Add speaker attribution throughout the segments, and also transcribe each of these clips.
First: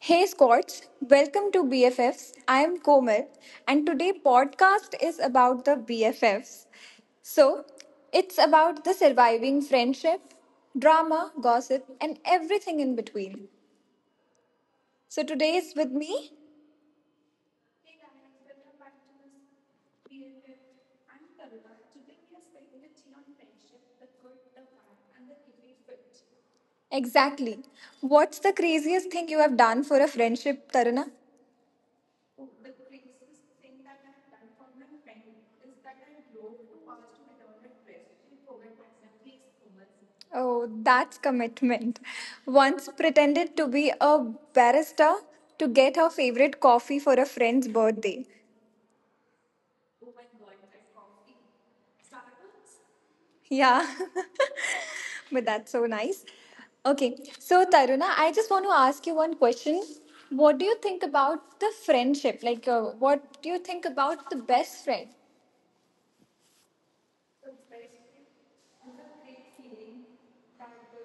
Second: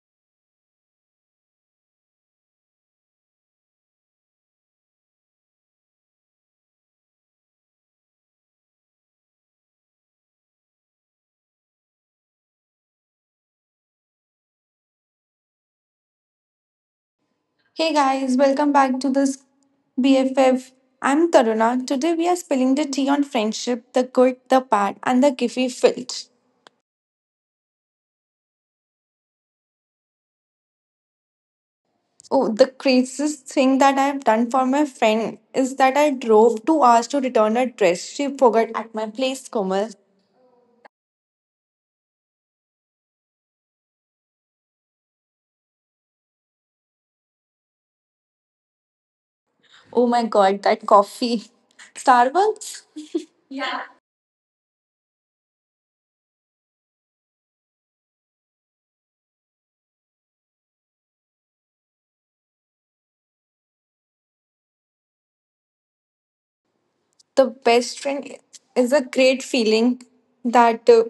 Speaker 1: Hey Squats, welcome to BFFs. I am Komal and today podcast is about the BFFs. So, it's about the surviving friendship, drama, gossip and everything in between. So today is with me
Speaker 2: Hey guys, welcome back to this BFF. I'm Taruna. Today we are spilling the tea on friendship, the good, the bad, and the giffy filled.
Speaker 1: exactly. What's the craziest thing you have done for a friendship, Tarana?
Speaker 2: Oh, the craziest thing that I've done for my friend is that I drove 2 hours to return a dress she forgot at my place, Komal.
Speaker 1: Oh, that's commitment. Once pretended to be a barrister to get her favorite coffee for a friend's birthday.
Speaker 2: Oh my god, that coffee. Starbucks?
Speaker 1: Yeah, but that's so nice. Okay, so Taruna, I just want to ask you one question. What do you think about the friendship? What do you think about the best friend?
Speaker 2: The best friend is a great feeling that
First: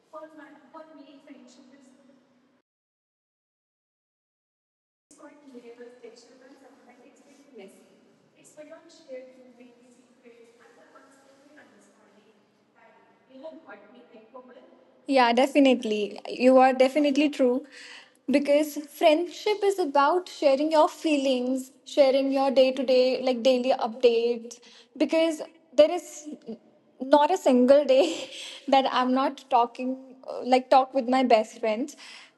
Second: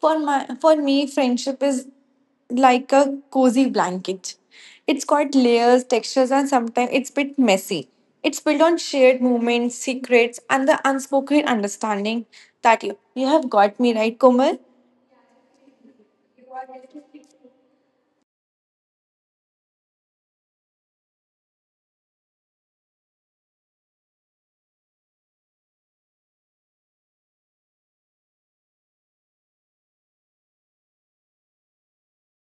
Speaker 2: for me friendship is like a cozy blanket. It's got layers, textures, and sometimes it's a bit messy. It's built on shared moments, secrets, and the unspoken understanding that you have got me right, Komal.
Speaker 1: Yeah, definitely. You are definitely true. Because friendship is about sharing your feelings, sharing your day to day, like daily updates. Because there is not a single day that I'm not talking, talk with my best friends.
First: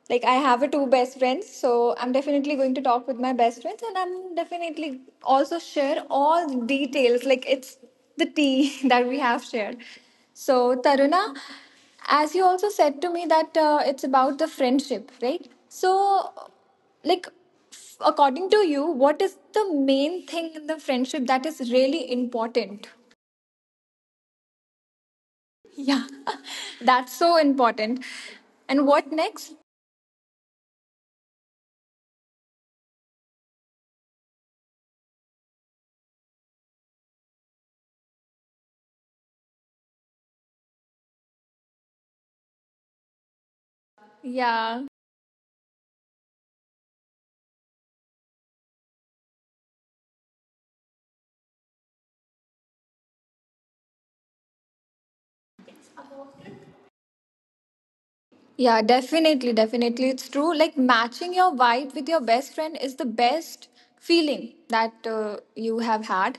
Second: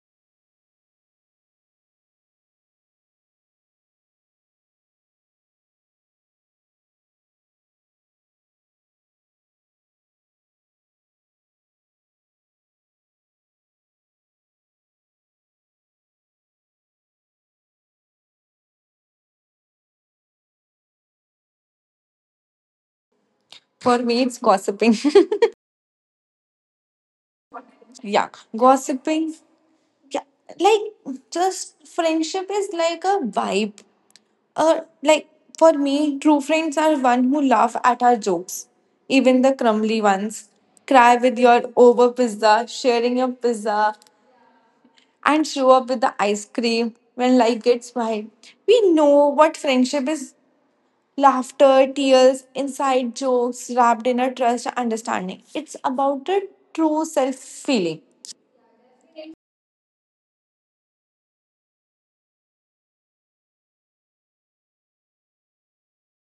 Speaker 1: Like, I have a two best friends, so I'm definitely going to talk with my best friends, and I'm definitely also share all the details. Like, it's the tea that we have shared. So, Taruna, as you also said to me that it's about the friendship, right? So like, according to you, what is the main thing in the friendship that is really important?
Speaker 2: For me, it's gossiping.
Speaker 1: Yeah, that's so important.
Speaker 2: Yeah,
Speaker 1: And what
Speaker 2: gossiping.
Speaker 1: next?
Speaker 2: Yeah, like just friendship is like a vibe. Like for me, true friends are one who laugh at our jokes, even the crumbly ones. Cry with your over pizza, sharing your pizza,
Speaker 1: Yeah,
Speaker 2: and show up with the ice cream when life gets wild. We know what friendship is: laughter, tears, inside jokes wrapped in a trust and understanding. It's about a true self feeling.
Speaker 1: yeah definitely, it's true. Like matching your vibe with your best friend is the best feeling that you have had.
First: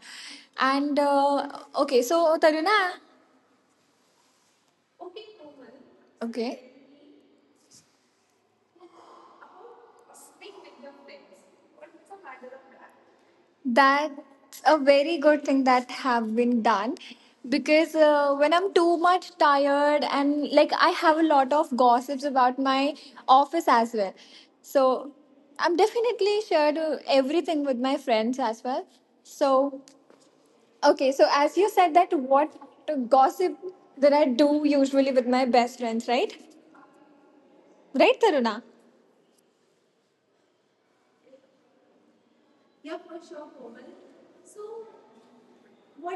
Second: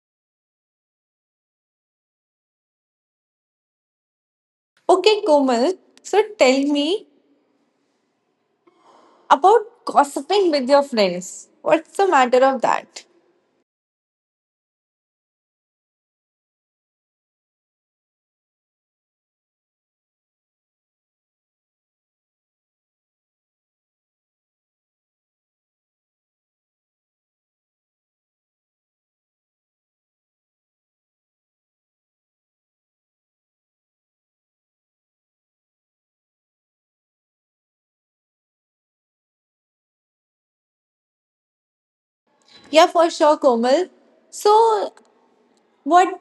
Speaker 1: And okay, so Taruna,
Speaker 2: Okay, Komal, so
Speaker 1: okay.
Speaker 2: tell me about gossiping with your friends. What's the matter of that?
Speaker 1: That's a very good thing that have been done because when I'm too much tired and like I have a lot of gossips about my office as well. So I'm definitely shared everything with my friends as well. So okay, so as you said, that what gossip that I do usually with my best friends, right? Right, Taruna?
Speaker 2: Yeah, for sure, Komal. So, what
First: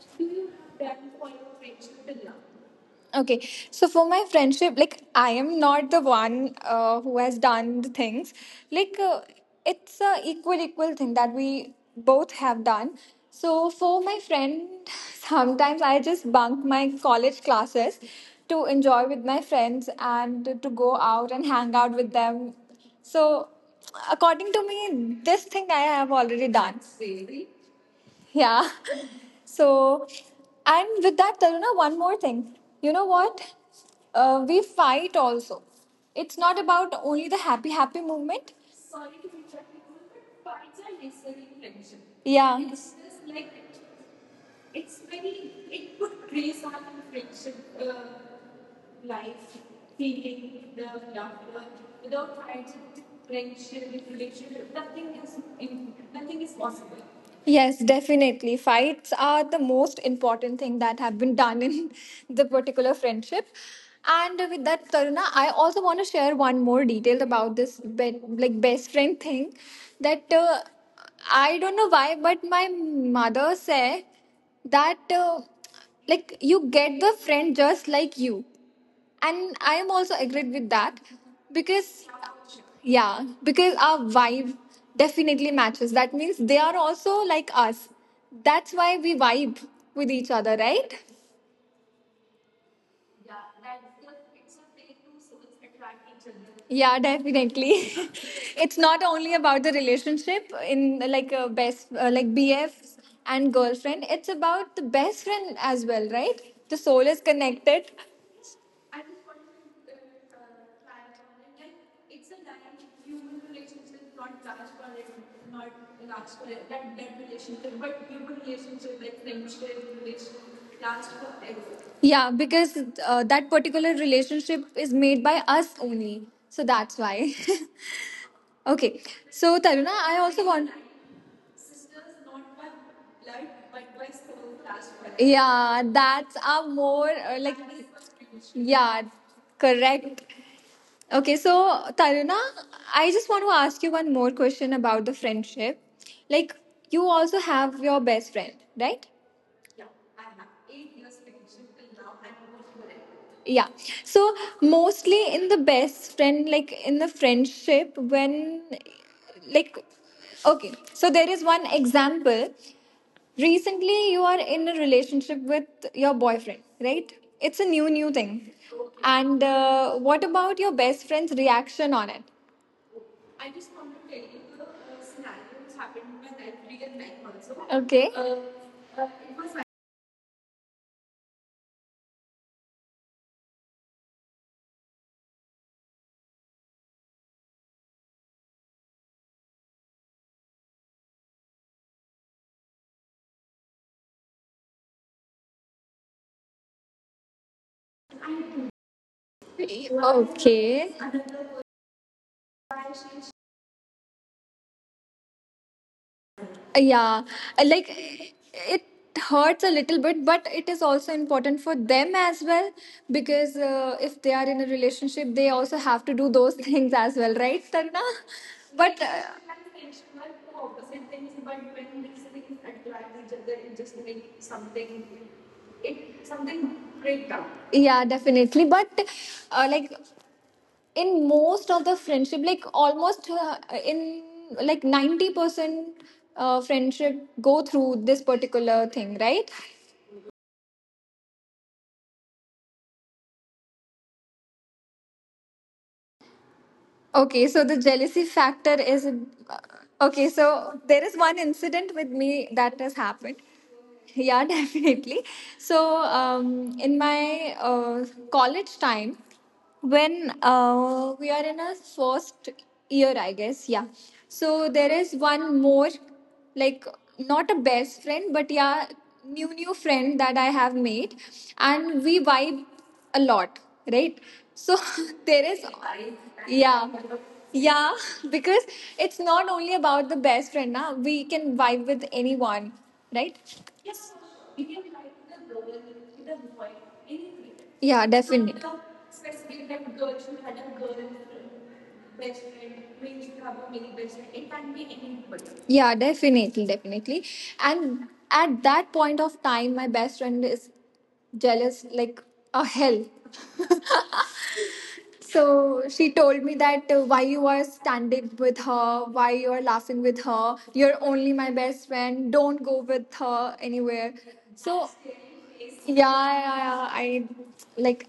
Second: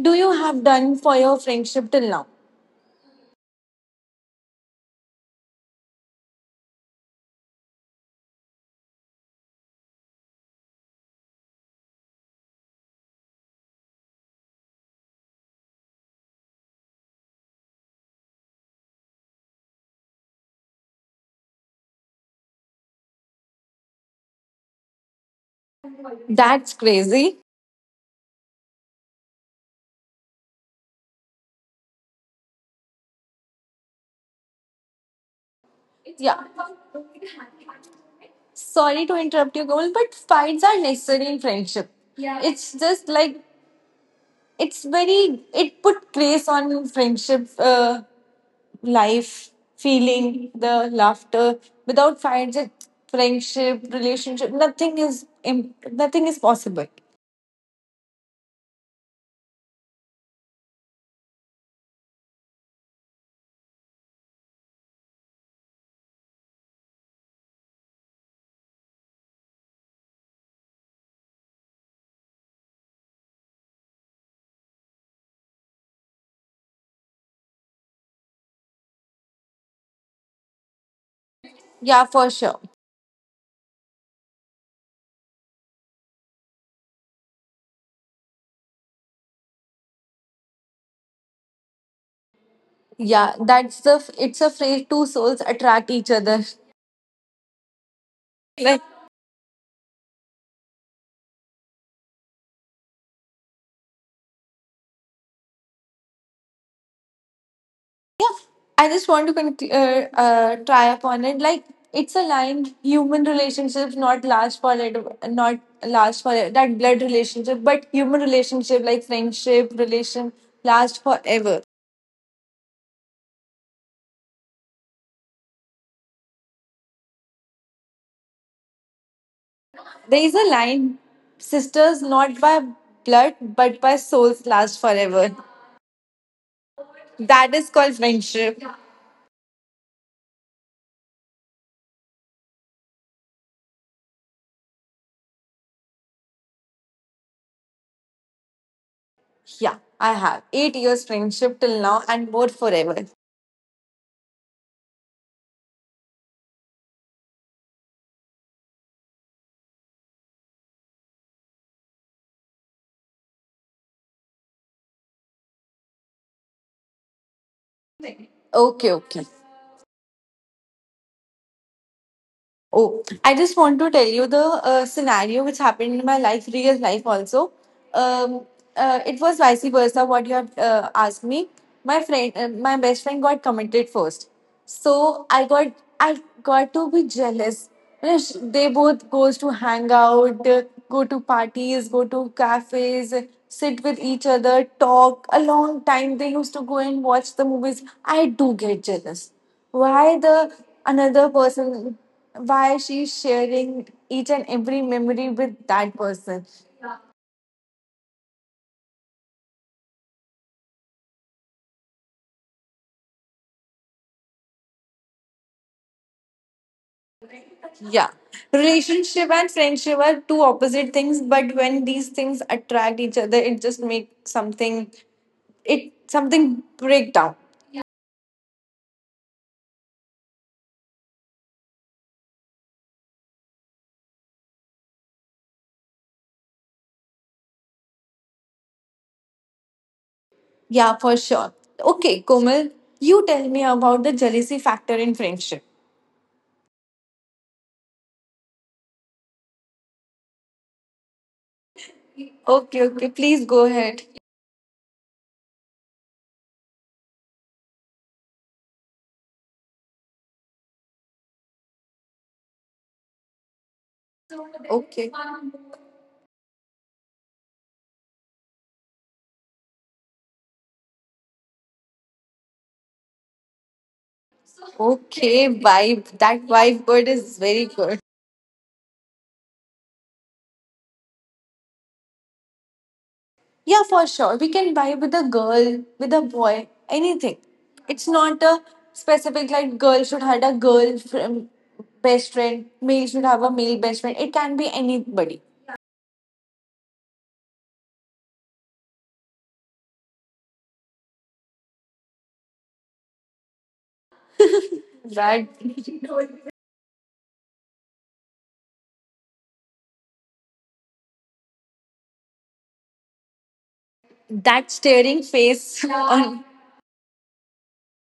Speaker 2: do you have done for your friendship till now?
Speaker 1: Okay, so for my friendship, like I am not the one who has done the things. Like it's a equal thing that we both have done. So for my friend, sometimes I just bunk my college classes to enjoy with my friends and to go out and hang out with them. So according to me, this thing I have already
Speaker 2: That's
Speaker 1: done.
Speaker 2: crazy.
Speaker 1: Yeah. So, and with that, Taruna, one more thing. You know what? We fight also. It's
Speaker 2: Yeah.
Speaker 1: not about only the happy, happy movement.
Speaker 2: Sorry to interrupt you, Gul, but fights are necessary in friendship. Yeah.
Speaker 1: Yeah.
Speaker 2: It's just like it's very it put grace on friendship, life, feeling, the laughter. Without fights, it, friendship, relationship, nothing is possible.
Speaker 1: Yes, definitely. Fights are the most important thing that have been done in the particular friendship. And with that, Taruna, I also want to share one more detail about this like best friend thing. That I don't know why, but my mother said that like you get the friend just like you, and I am also agreed with that
Speaker 2: Yeah,
Speaker 1: because
Speaker 2: for sure.
Speaker 1: yeah, because our vibe definitely matches. That means they are also like us. That's why we vibe with each other, right?
Speaker 2: Yeah, that's the it's a phrase two souls attract each other.
Speaker 1: Yeah, definitely. It's
Speaker 2: Like.
Speaker 1: not only about the relationship in like a best like BF and girlfriend. It's about the best friend as well, right? The soul is connected.
Speaker 2: I just want to try upon it. Like it's a line: human relationships not last for it, not last for it, that blood relationship, but human relationship like friendship, relation last forever.
Speaker 1: Yeah, because that particular relationship is made by us only. So that's why. Okay. So Taruna, I
Speaker 2: There is a
Speaker 1: also want.
Speaker 2: line: sisters not by blood but by souls last forever.
Speaker 1: Yeah, that's a more
Speaker 2: That is called friendship.
Speaker 1: yeah, correct. Okay, so Taruna, I just want to ask you one more question about the friendship. Like, you also have your best friend, right?
Speaker 2: Yeah, I have 8 years friendship till now and more forever.
Speaker 1: Yeah, so mostly in the best friend, like in the friendship when, like, okay, so there is one example. Recently you are in a relationship with your boyfriend, right? It's a new thing.
Speaker 2: Okay, okay.
Speaker 1: And what about your best friend's reaction on it?
Speaker 2: Oh, I just want to tell you the scenario which happened in my life, real life also.
Speaker 1: Okay,
Speaker 2: Um, it was vice versa what you have asked me. My best friend got committed first, so I got to be jealous. You know, they both goes to hang out, go to parties, go to cafes, sit with each other, talk a long time. They used to go and watch the movies. I do get jealous why the
Speaker 1: okay.
Speaker 2: another person, why she's sharing each and every memory with that person.
Speaker 1: Yeah, like it hurts a little bit, but it is also important for them as well because if they are in a relationship, they also have to do those things as well, right, Tarna?
Speaker 2: Yeah,
Speaker 1: But
Speaker 2: relationship and friendship are two opposite things, but when these things attract each other, it just makes something, it something break down.
Speaker 1: yeah, definitely. But like in most of the friendship, like almost in like 90% friendship go through this particular thing, right?
Speaker 2: Yeah, for sure. Okay, Komal, you tell me about the jealousy factor in friendship.
Speaker 1: Okay, so the jealousy factor is okay. So there is one incident with me that
Speaker 2: Okay,
Speaker 1: has
Speaker 2: okay,
Speaker 1: happened.
Speaker 2: please go ahead.
Speaker 1: Yeah, definitely. So in my college time, when we are in our first year, I guess, yeah. So there
Speaker 2: Okay,
Speaker 1: is one more, like, not a best friend, but yeah, new friend that I have made, and we vibe a lot, right? So there
Speaker 2: okay.
Speaker 1: is,
Speaker 2: Vibe, that vibe
Speaker 1: yeah,
Speaker 2: word is very
Speaker 1: yeah,
Speaker 2: good.
Speaker 1: because it's not only about the best friend. Now we can vibe with anyone, right?
Speaker 2: Yeah, for sure. We can vibe with a girl, with a boy, anything. It's
Speaker 1: Yeah,
Speaker 2: not
Speaker 1: definitely.
Speaker 2: a specific like girl should have a girl fr- best friend, male should have a male best friend. It can be anybody.
Speaker 1: Yeah, definitely, and at that point of time, my best friend is jealous like a hell.
Speaker 2: That
Speaker 1: So she told me that why you are standing with her, why you are laughing with her, you're only my best friend, don't go with her anywhere.
Speaker 2: that
Speaker 1: So
Speaker 2: staring face.
Speaker 1: yeah,
Speaker 2: Yeah, on.
Speaker 1: yeah. I, like,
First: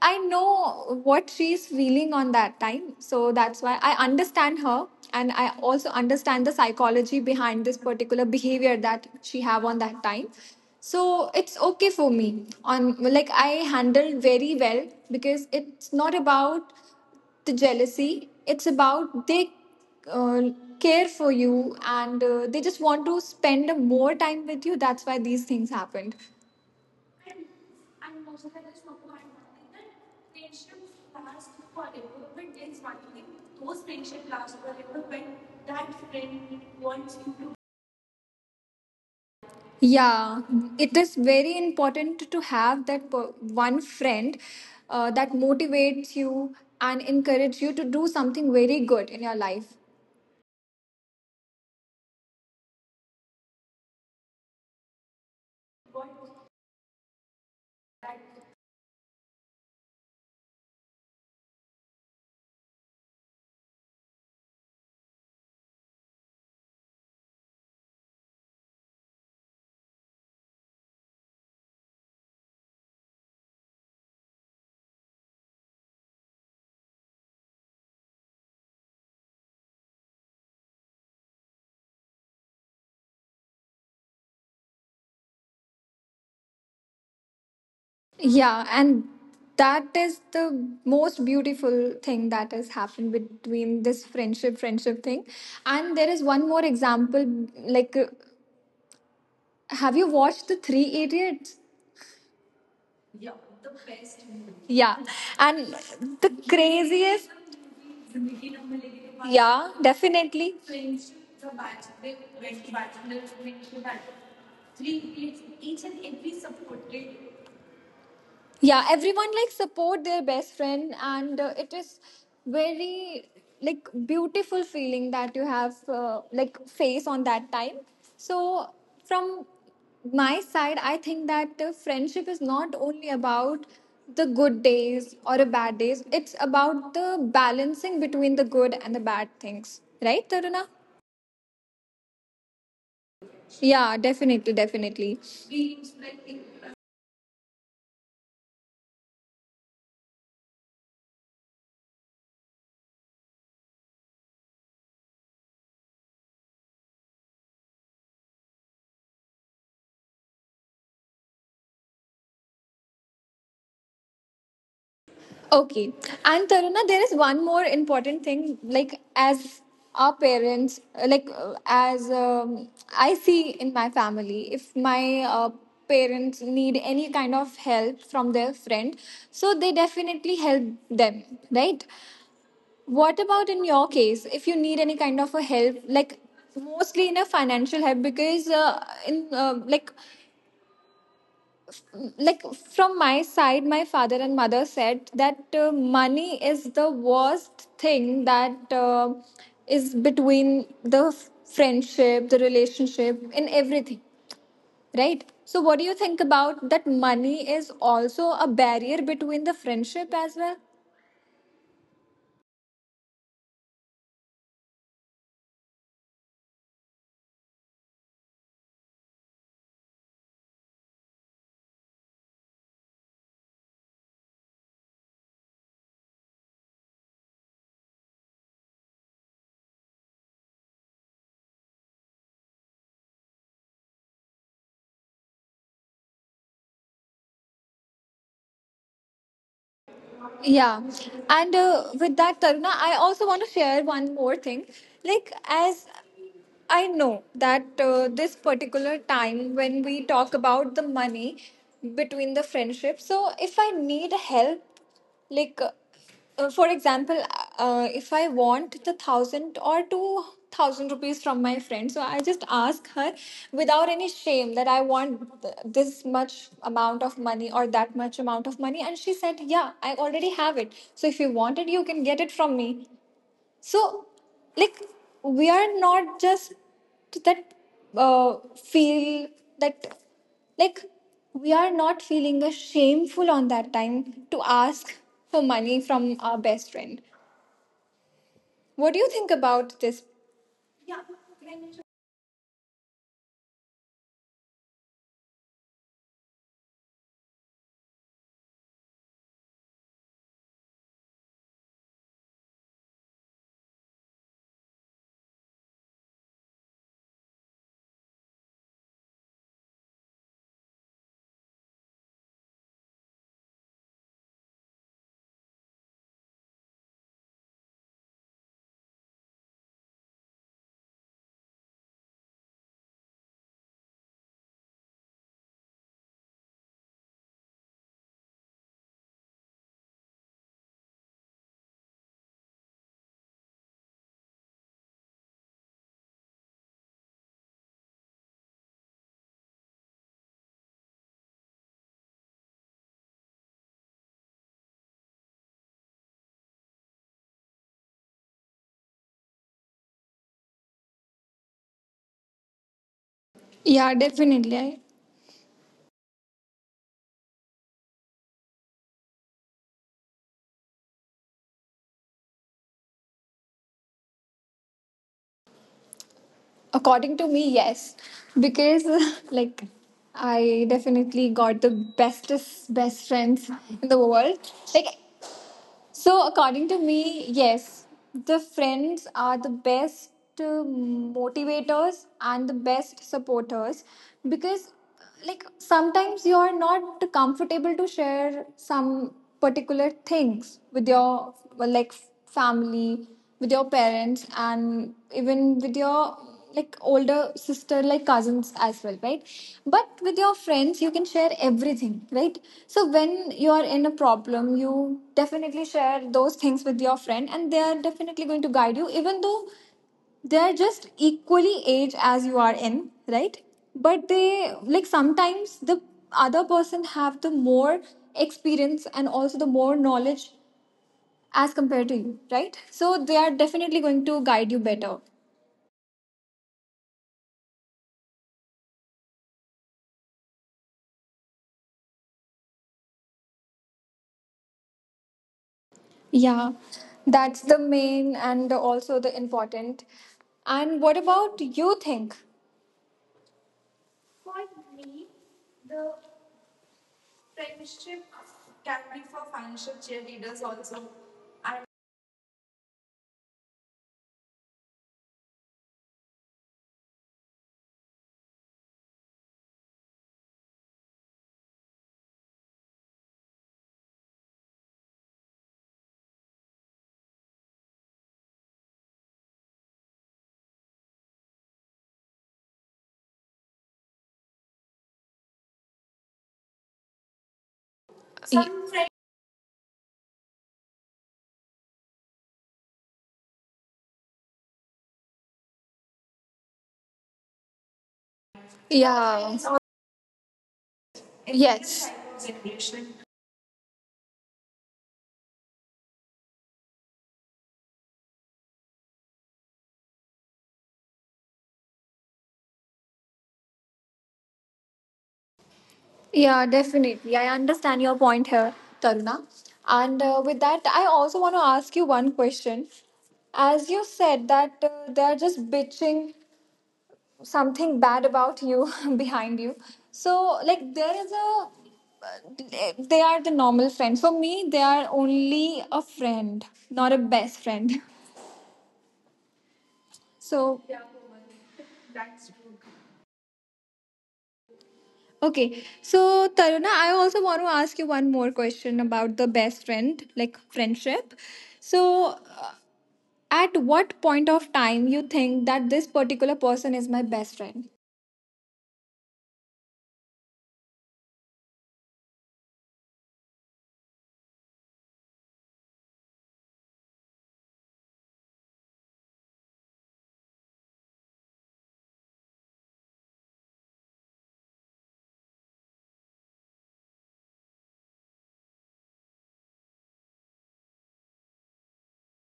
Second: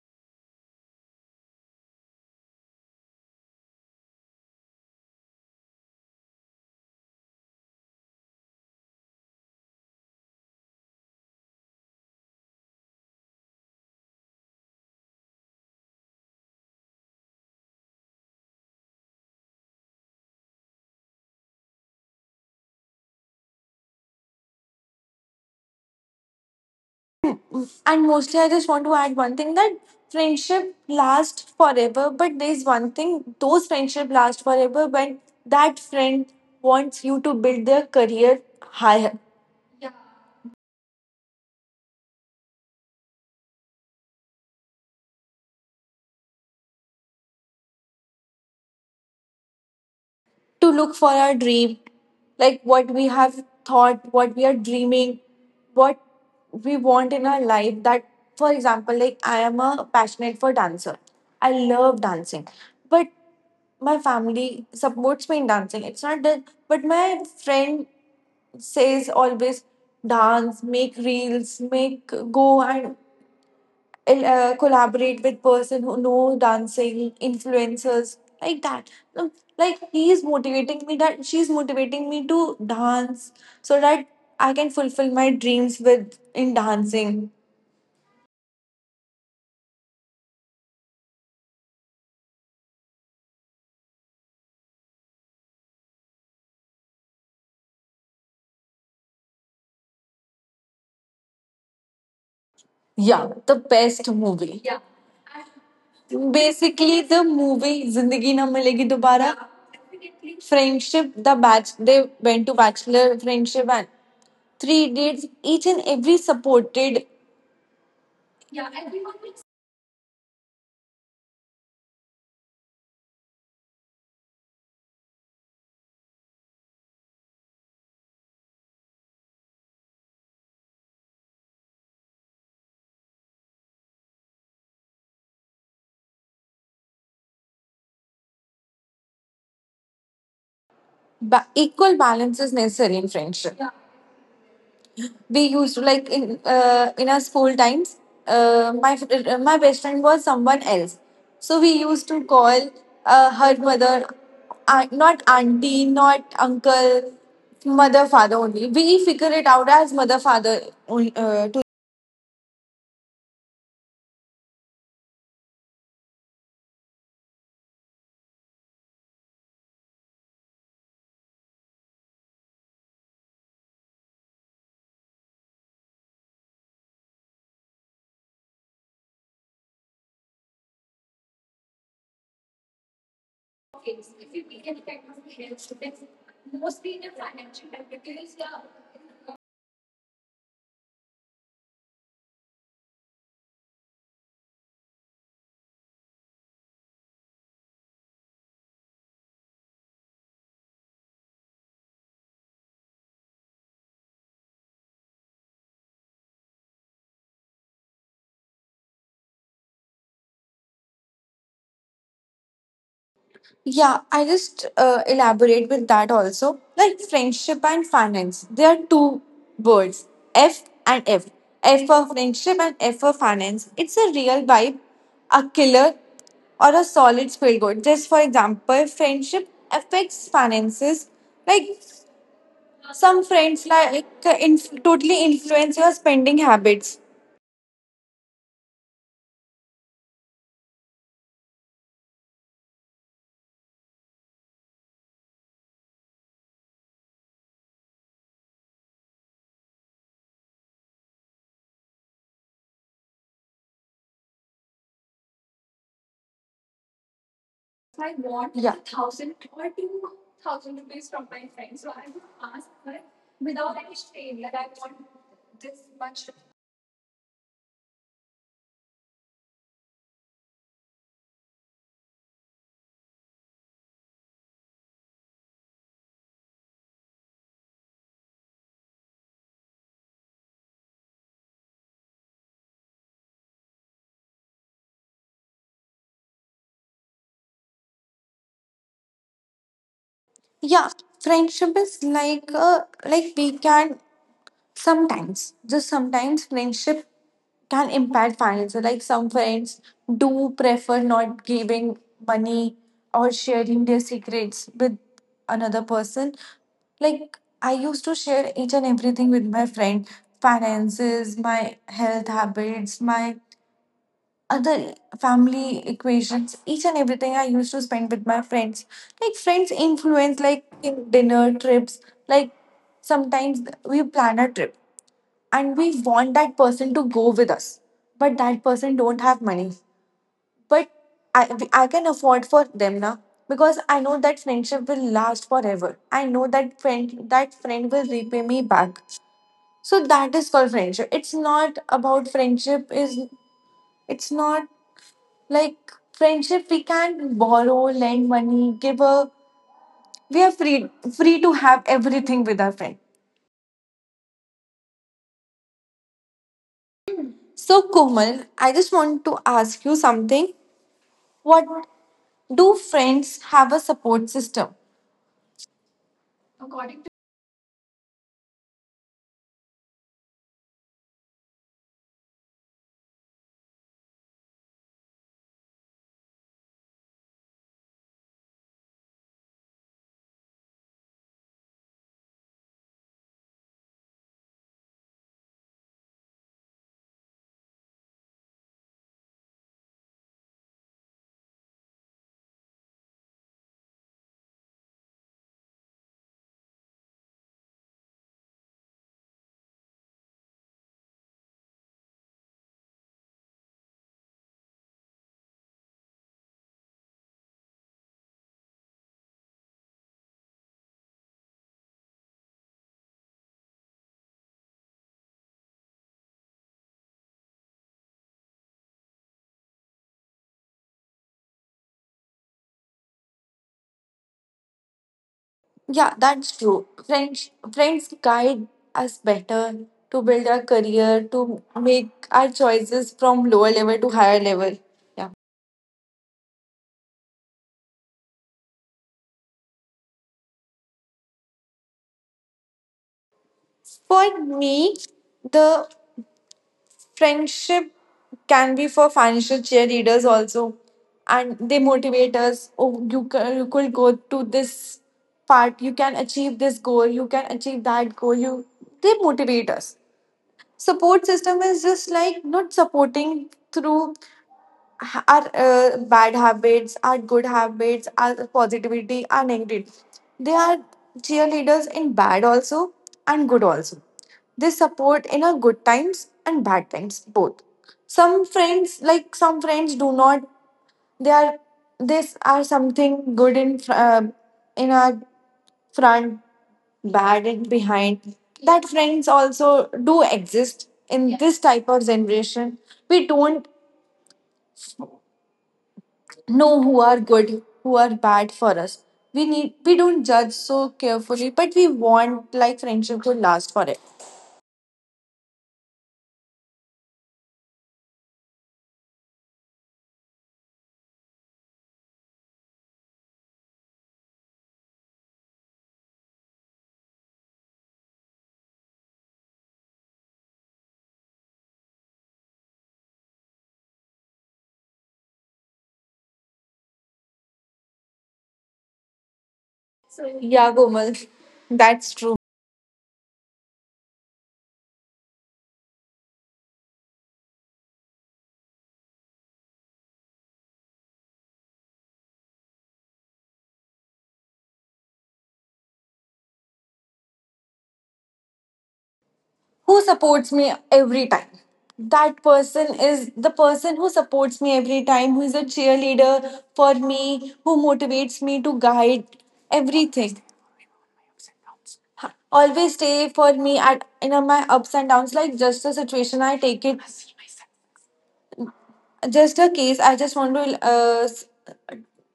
Speaker 1: I know what she's feeling on that time. So that's why I understand her, and I also understand the psychology behind this particular behavior that she have on that time. So it's okay for me. On like I handled very well because it's not about the jealousy. It's about they uh, care for you, and they just want to spend more time with you. That's why these things happened.
Speaker 2: And mostly, I just want to add one thing that friendship lasts forever. But there's one thing: those friendship last forever when that friend wants you to build their career higher,
Speaker 1: Yeah, it is very important to have that one friend that motivates you and encourages you to do something very good in your life.
Speaker 2: to look for our dream, like what we have thought, what we are dreaming, what we want in our life. That, for example, like I am a passionate for dancer. I love dancing, but my family supports me in dancing. It's not that, but my friend says always dance, make reels, make go and collaborate with person who know dancing influencers like that. Um, like he is motivating me, that she's motivating me to dance so that I can fulfill my dreams with in dancing.
Speaker 1: Yeah, and that is the most beautiful thing that has happened between this friendship thing. And there is one more example, like have you watched The Three Idiots?
Speaker 2: Yeah, the best movie. Yeah,
Speaker 1: Yeah. And the
Speaker 2: basically the
Speaker 1: craziest,
Speaker 2: movie Zindagi Na Milegi Dobara.
Speaker 1: yeah, definitely.
Speaker 2: Friendship, the batch, they went to bachelor friendship and three dates, each and every supported.
Speaker 1: Yeah, everyone like support their best friend, and it is very like beautiful feeling that you have, face on that time. So from my side, I think that friendship is not only about the good days or a bad days. It's about the balancing between the good and the bad things, right, Taruna?
Speaker 2: Equal balance is necessary in friendship. Yeah.
Speaker 1: Yeah, definitely,
Speaker 2: We used to, like in our school times. My best friend was someone else, so we used to call her mother, not auntie, not uncle, mother father only. We figure it out as mother father only. Uh, to
Speaker 1: okay. And Taruna, there is one more important thing. Like, as our parents, like, as I see in my family, if my parents need any kind of help from their friend, so they definitely help them, right? What about in your case, if you need any kind of a help, like, mostly in a financial help because in like from my side, my father and mother said that money is the worst thing that is between the friendship, the relationship, in everything, right? So what do you think about that? Money is also a barrier between the friendship as well.
Speaker 2: yeah, I just elaborate with that also. Like friendship and finance, they are two words: F and F. F for friendship and F for finance. It's a real vibe, a killer, or a solid feel good. Just for example, friendship affects finances. Like some friends, totally influence your spending habits.
Speaker 1: Yeah, and with that, Taruna, I also want to share one more thing. Like, as I know that this particular time when we talk about the money between the friendship, so if I need help, like for example, if I want the 1,000 or 2,000 rupees from my friend, so I just ask her without any shame that I want this much amount of money or that much amount of money, and she said, "Yeah, I already have it. So if you want it, you can get it from me." So, like, we are not just that feel that, like, we are not feeling a shameful on that time to ask for money from our best friend. What do you think about this?
Speaker 2: Yeah, friendship is like, like we can sometimes, just sometimes, friendship can impact finances. Like some friends do prefer not giving money or sharing their secrets with another person. Like I used to share each and everything with my friend: finances, my health habits, my other family equations, each and everything I used to spend with my friends. Like friends influence like in dinner trips, like sometimes we plan a trip and we want that person to go with us, but that person don't have money, but I can afford for them now, because I know that friendship will last forever. I know that friend will repay me back. So that is called friendship. It's not about friendship is it's not like friendship, we can borrow, lend money, give a, we are free, free to have everything with our friend.
Speaker 1: Yeah, definitely. I,
Speaker 2: So Komal, I just want to ask you something. What do friends have a support system?
Speaker 1: according to me, yes, because like I definitely got the bestest best friends in the world. Like, so, according to me, yes, the friends are the best motivators and the best supporters because, like, sometimes you are not comfortable to share some particular things with your, well, like, family, with your parents, and even with your like older sister, like cousins as well, right? But with your friends, you can share everything, right? So when you are in a problem, you definitely share those things with your friend, and they are definitely going to guide you, even though they're just equally age as you are in, right? But they, like, sometimes the other person have the more experience and also the more knowledge as compared to you, right? So they are definitely going to guide you better.
Speaker 2: Yeah, that's true. Friends guide us better to build our career, to make our choices from lower level to higher level. Yeah.
Speaker 1: Yeah, that's the main and also the important. And what about you think?
Speaker 2: For me, the friendship can be for financial cheerleaders also. And they motivate us. Oh, you could go to this part. You can achieve this goal. You can achieve that goal. You, they motivate us. Support system is just like not supporting through our bad habits, our good habits, our positivity, our negativity. They are cheerleaders in bad also and good also. They support in our good times and bad times both. Some
Speaker 1: Y-
Speaker 2: friends, like some friends do not, they are, this are something good in in our front, bad and behind. That friends
Speaker 1: Yeah,
Speaker 2: also do exist in, yeah, this type
Speaker 1: yes.
Speaker 2: of generation. We don't know who are good, who are bad for us. We need, we don't judge so carefully, but we want like friendship to last forever.
Speaker 1: Yeah, definitely. I understand your point here, Taruna. And with that, I also want to ask you one question. As you said that they are just bitching something bad about you behind you, so like there is a they are the normal friends for me. They are only a friend, not a best friend.
Speaker 2: So yeah,
Speaker 1: So
Speaker 2: Gomal, that's true.
Speaker 1: okay, so Taruna, I also want to ask you one more question about the best friend, like friendship. So uh, at what point of time you think that this particular person is my best friend?
Speaker 2: Who supports me every time, that person is the person who supports me every time, who is a cheerleader for me, who motivates me to guide everything, always stay for me my ups and downs. Like just a situation I take it, just a case. I just want to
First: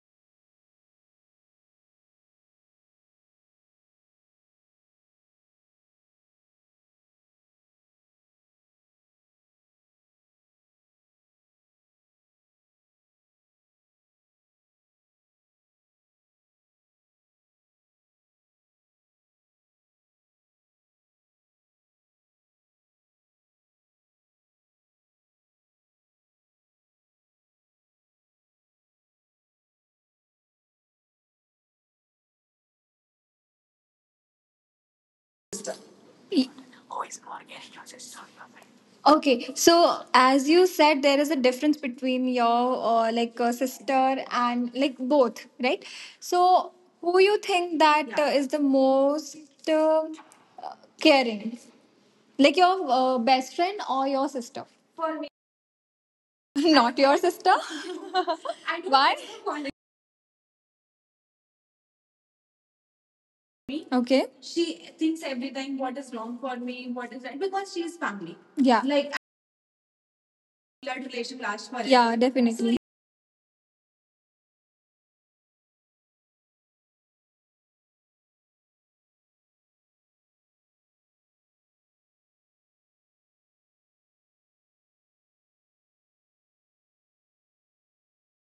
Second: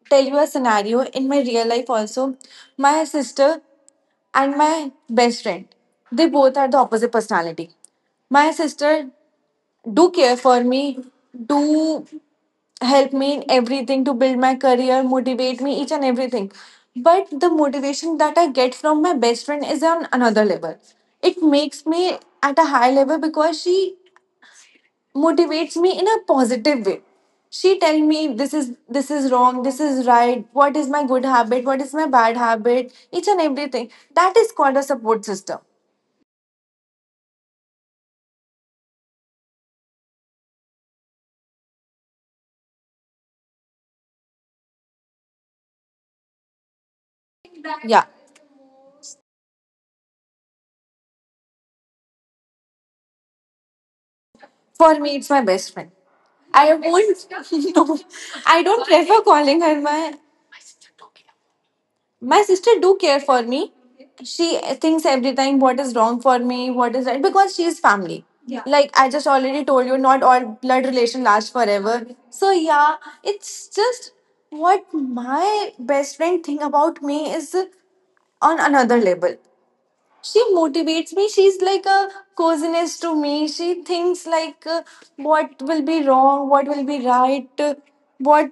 Speaker 2: tell you a scenario in my real life also. My sister and my best friend, they both are the opposite personality. My sister do care for me, do help me in everything, to build my career, motivate me each and everything. But the motivation that I get from my best friend is on another level. It makes me at a high level because she motivates me in a positive way. She tell me this is, this is wrong, this is right, what is my good habit, what is my bad habit, each and everything. That is called a support system.
Speaker 1: Y- Okay, so as you said, there is a difference between your like sister and like both, right? So who you think
Speaker 2: Yeah,
Speaker 1: that yeah, is the most uh, caring, like your best friend or your sister?
Speaker 2: for me it's my best friend. I
Speaker 1: Not your
Speaker 2: won't,
Speaker 1: sister.
Speaker 2: no, I
Speaker 1: I
Speaker 2: don't
Speaker 1: don't, why?
Speaker 2: prefer
Speaker 1: Think so,
Speaker 2: calling
Speaker 1: contact
Speaker 2: her my, my sister do care for me.
Speaker 1: me. Okay.
Speaker 2: She thinks every time what is wrong for me, what is right, because she is family. Yeah,
Speaker 1: Yeah.
Speaker 2: like I
Speaker 1: Like
Speaker 2: just already told you, not all blood
Speaker 1: blood
Speaker 2: relation
Speaker 1: relation
Speaker 2: lasts
Speaker 1: last forever.
Speaker 2: forever.
Speaker 1: Yeah,
Speaker 2: So
Speaker 1: definitely. So,
Speaker 2: yeah, it's just what my best friend think about me is on another level. She motivates me, she's like a coziness to me. She thinks like what will be wrong, what will be right, what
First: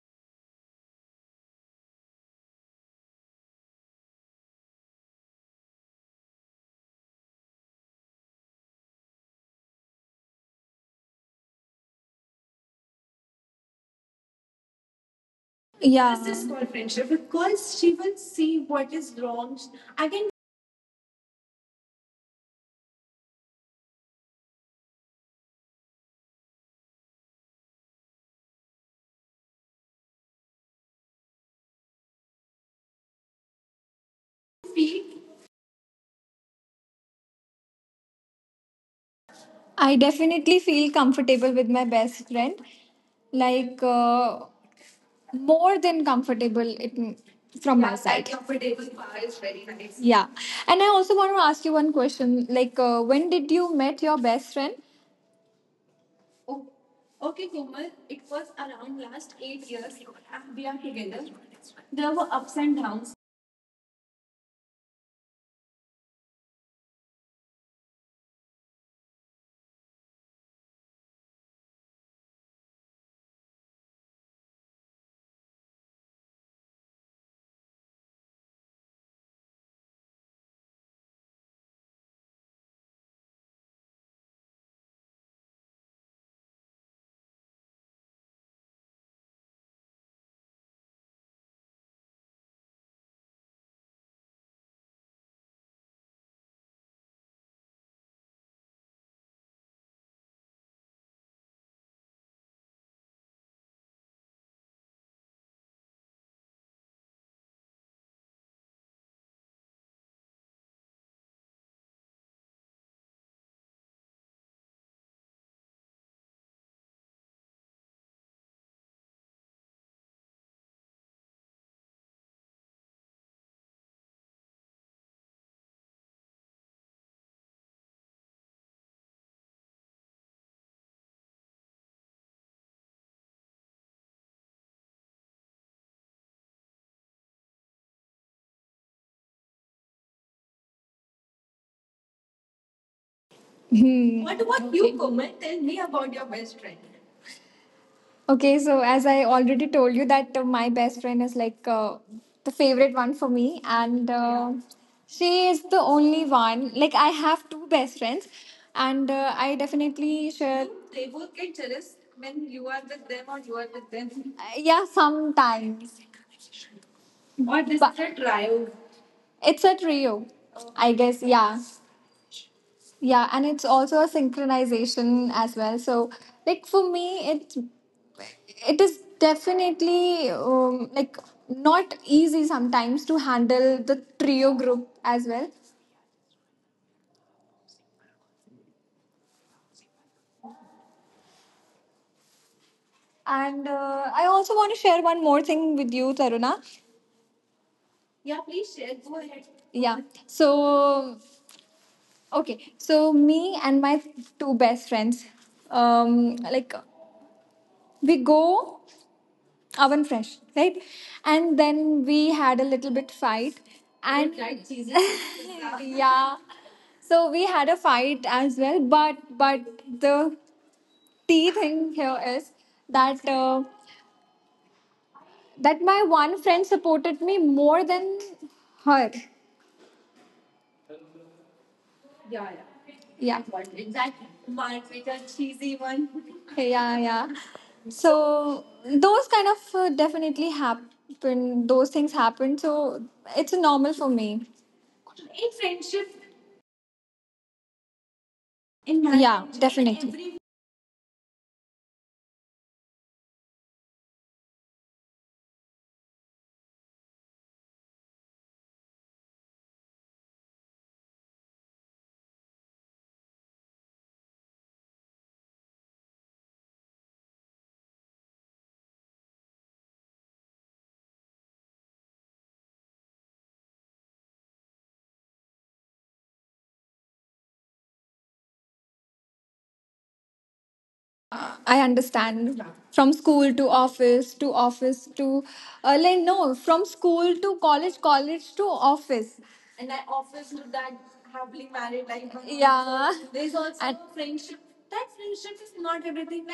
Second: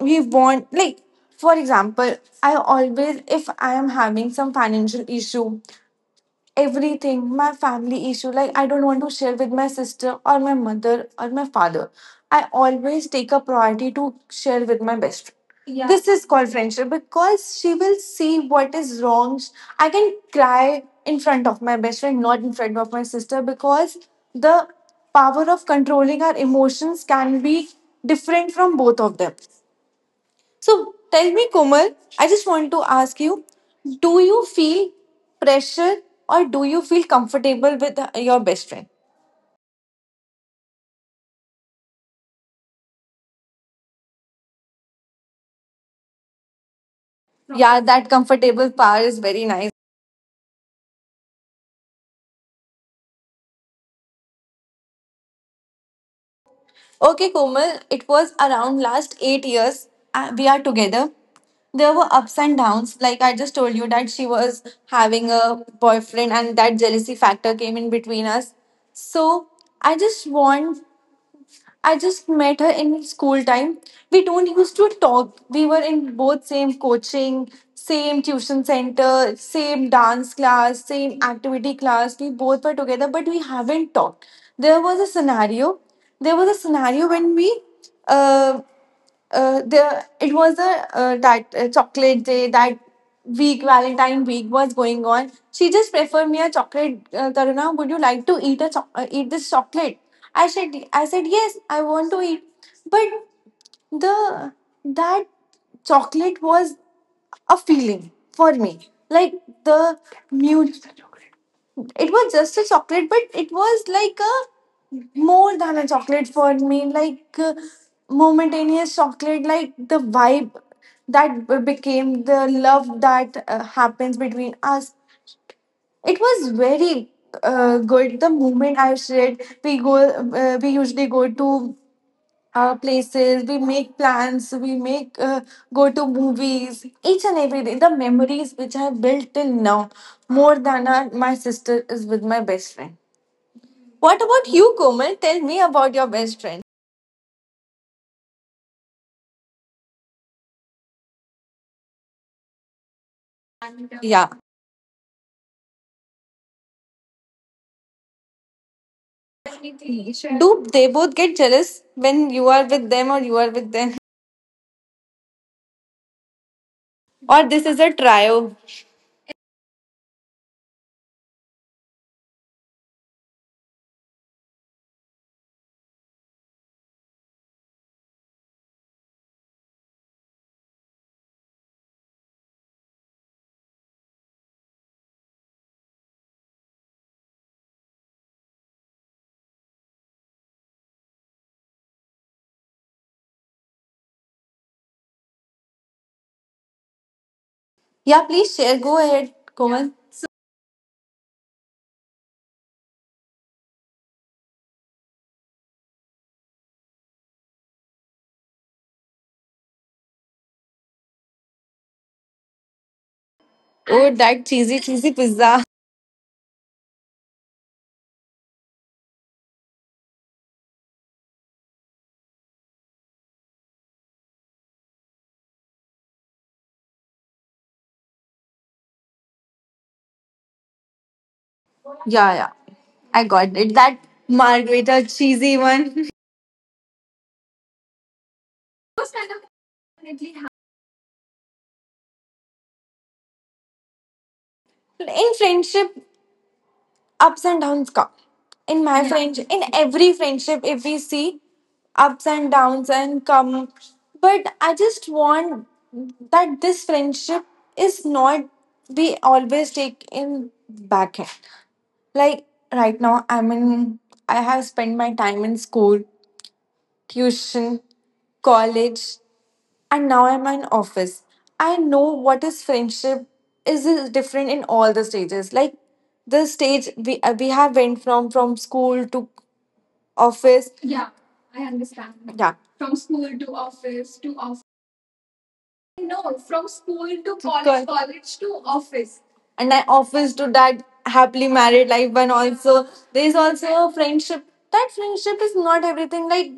Speaker 2: we want, like for example, I always, if I am having some financial issue, everything, my family issue, like I don't want to share with my sister or my mother or my father, I always take a priority to share with my best friend. Yeah, this
Speaker 1: yeah.
Speaker 2: is
Speaker 1: This is
Speaker 2: called
Speaker 1: called
Speaker 2: friendship
Speaker 1: friendship
Speaker 2: because she
Speaker 1: because she
Speaker 2: will
Speaker 1: will
Speaker 2: see
Speaker 1: see
Speaker 2: what
Speaker 1: what
Speaker 2: is
Speaker 1: is
Speaker 2: wrong.
Speaker 1: wrong.
Speaker 2: I
Speaker 1: I
Speaker 2: can
Speaker 1: can,
Speaker 2: cry in front of my best friend, not in front of my sister, because the power of controlling our emotions can be different from both of them. So tell me, Komal, I just want to ask you, do you feel pressure or do you feel comfortable with your best friend?
Speaker 1: I definitely feel comfortable with my best friend, like more than comfortable it, from
Speaker 2: Yeah,
Speaker 1: my yeah, that
Speaker 2: that
Speaker 1: side.
Speaker 2: comfortable
Speaker 1: Comfortable
Speaker 2: power is
Speaker 1: part is
Speaker 2: very
Speaker 1: very
Speaker 2: nice.
Speaker 1: nice. Yeah, and I also want to ask you one question. Like, when did you met your best friend?
Speaker 2: Okay, Komal, it was around last 8 years we are together. There were ups and downs. Like I just told you, that she was having a boyfriend and that jealousy factor came in between us. So I just want, I just met her in school time. We don't used to talk. We were in both same coaching, same tuition center, same dance class, same activity class. We both were together, but we haven't talked. There was a scenario. There was a scenario when we uh, there it was a that chocolate day, that week Valentine week was going on. She just preferred me a chocolate. Taruna, would you like to eat a eat this chocolate? I said, I said yes, I want to eat. But the, that chocolate was a feeling for me, like the mute. It was just a chocolate, but it was like a more than a chocolate for me, like momentaneous chocolate, like the vibe that became the love that happens between us. It was very good, the moment I said. We go, we usually go to places, we make plans, we make go to movies each and every day. The memories which I built till now, more than my sister, is with my best friend. What about you, Komal? Tell me about your best friend.
Speaker 1: Okay, so as I already told you that my best friend is like the favorite one for me, and
Speaker 2: Yeah.
Speaker 1: she is the only one. Like, I have two best friends, and I definitely
Speaker 2: Do
Speaker 1: share.
Speaker 2: they both get jealous when you are with them or you are with them?
Speaker 1: Yeah, sometimes.
Speaker 2: Or
Speaker 1: But
Speaker 2: this is
Speaker 1: this is
Speaker 2: a
Speaker 1: at
Speaker 2: trio?
Speaker 1: Rio. It's at Rio, I guess. Yeah, yeah, and it's also a synchronization as well. So, like for me, it is definitely like not easy sometimes to handle the trio group as well. And I also want to share one more thing with you, Taruna.
Speaker 2: Yeah, please share. Go ahead, Komal.
Speaker 1: Yeah. So okay. So me and my two best friends, like we go oven fresh, right? And then we had a little bit fight
Speaker 2: Oh,
Speaker 1: and
Speaker 2: that cheesy, cheesy pizza.
Speaker 1: yeah, so we had a fight as well, but the tea thing here is that my one friend supported me more than her.
Speaker 2: Yeah, yeah. I
Speaker 1: Yeah,
Speaker 2: got it. That margarita cheesy one.
Speaker 1: yeah, yeah. So those kind of definitely happen, those things happen, so it's normal for me.
Speaker 2: In friendship, ups and downs come. In my friendship, in every friendship, if we see, ups and downs and come, but I just want that this friendship is not be always take in backhand. Like right now I'm in, I have spent my time in school, tuition, college, and now I'm in office. I know what is friendship, is different in all the stages, like the stage we have went from school to office. Yeah, I
Speaker 1: I
Speaker 2: understand. Yeah,
Speaker 1: understand. From school to office, to like, no, from
Speaker 2: to
Speaker 1: school to college,
Speaker 2: co-
Speaker 1: college to office.
Speaker 2: and I office to that happily married life, and also
Speaker 1: Yeah.
Speaker 2: there is also a friendship. That friendship is not everything. Like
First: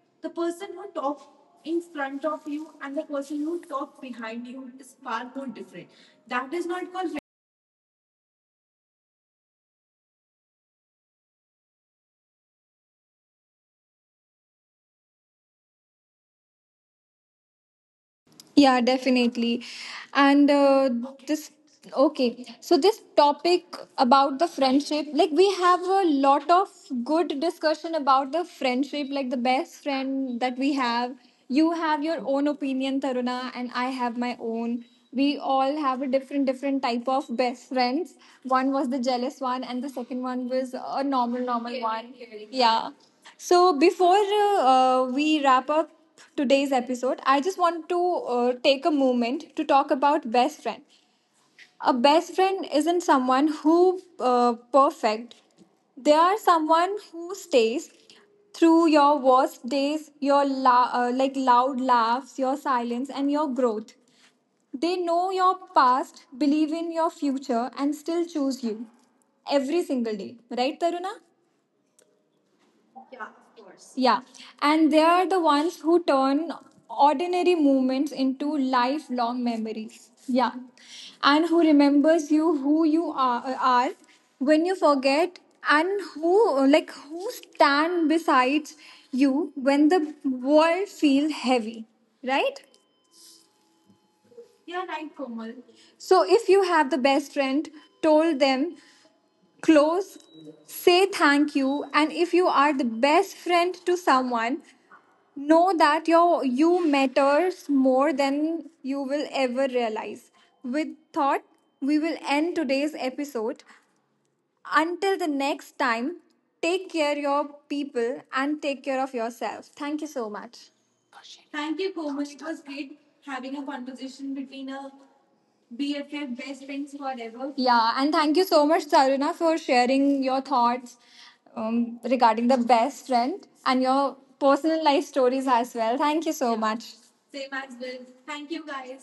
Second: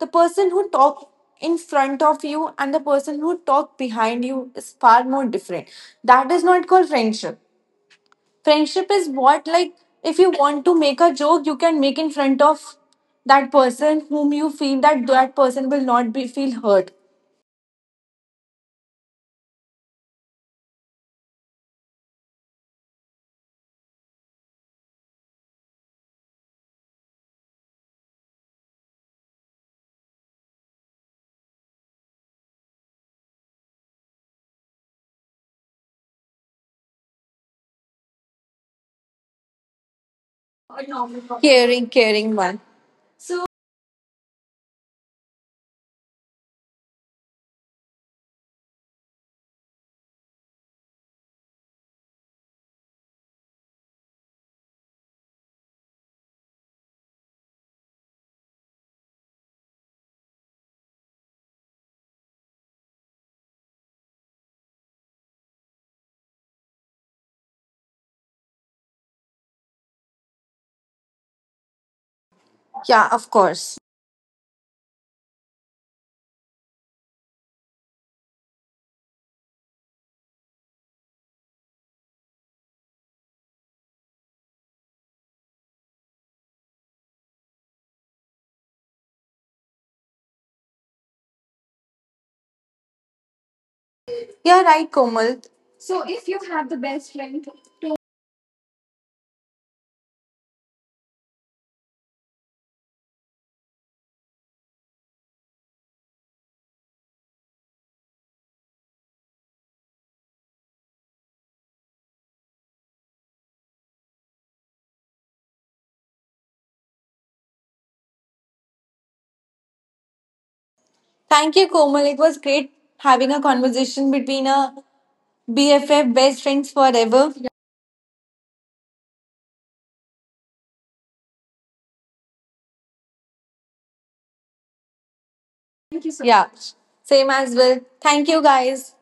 Speaker 2: the person who talk in front of you and the person who talk behind you is far more different. That is not called friendship. Friendship is what, like if you want to make a joke, you can make in front of that person whom you feel that that person will not be feel hurt.
Speaker 1: Yeah, definitely. And this, okay, so this topic about the friendship, like we have a lot of good discussion about the friendship, like the best friend that we have. You have your own opinion, Taruna, and I have my own. We all have a different, different type of best friends. One was the jealous one, and the second one was a normal, normal
Speaker 2: Caring,
Speaker 1: one.
Speaker 2: caring one.
Speaker 1: Yeah. So before we wrap up today's episode, I just want to take a moment to talk about best friend. A best friend isn't someone who perfect. They are someone who stays through your worst days, your like loud laughs, your silence, and your growth. They know your past, believe in your future, and still choose you every single day. Right, Taruna?
Speaker 2: Yeah, of course.
Speaker 1: Yeah, and they are the ones who turn ordinary moments into lifelong memories. Yeah, and who remembers you who you are when you forget, and who like who stand beside you when the world feels heavy, right?
Speaker 2: Yeah, right, Komal.
Speaker 1: So if you have the best friend, told them close, say thank you, and if you are the best friend to someone, know that your you matters more than you will ever realize. With thought, we will end today's episode. Until the next time, take care your people and take care of yourself. Thank you so much.
Speaker 2: Thank you, Komal. It was great having a conversation between a BFF, best friends forever. Yeah.
Speaker 1: Yeah, and thank you so much, Taruna, for sharing your thoughts regarding the best friend and your personal life stories as well.
Speaker 2: Thank you
Speaker 1: Thank
Speaker 2: so
Speaker 1: you
Speaker 2: yeah,
Speaker 1: so
Speaker 2: much.
Speaker 1: much.
Speaker 2: Same as well. Thank you, guys.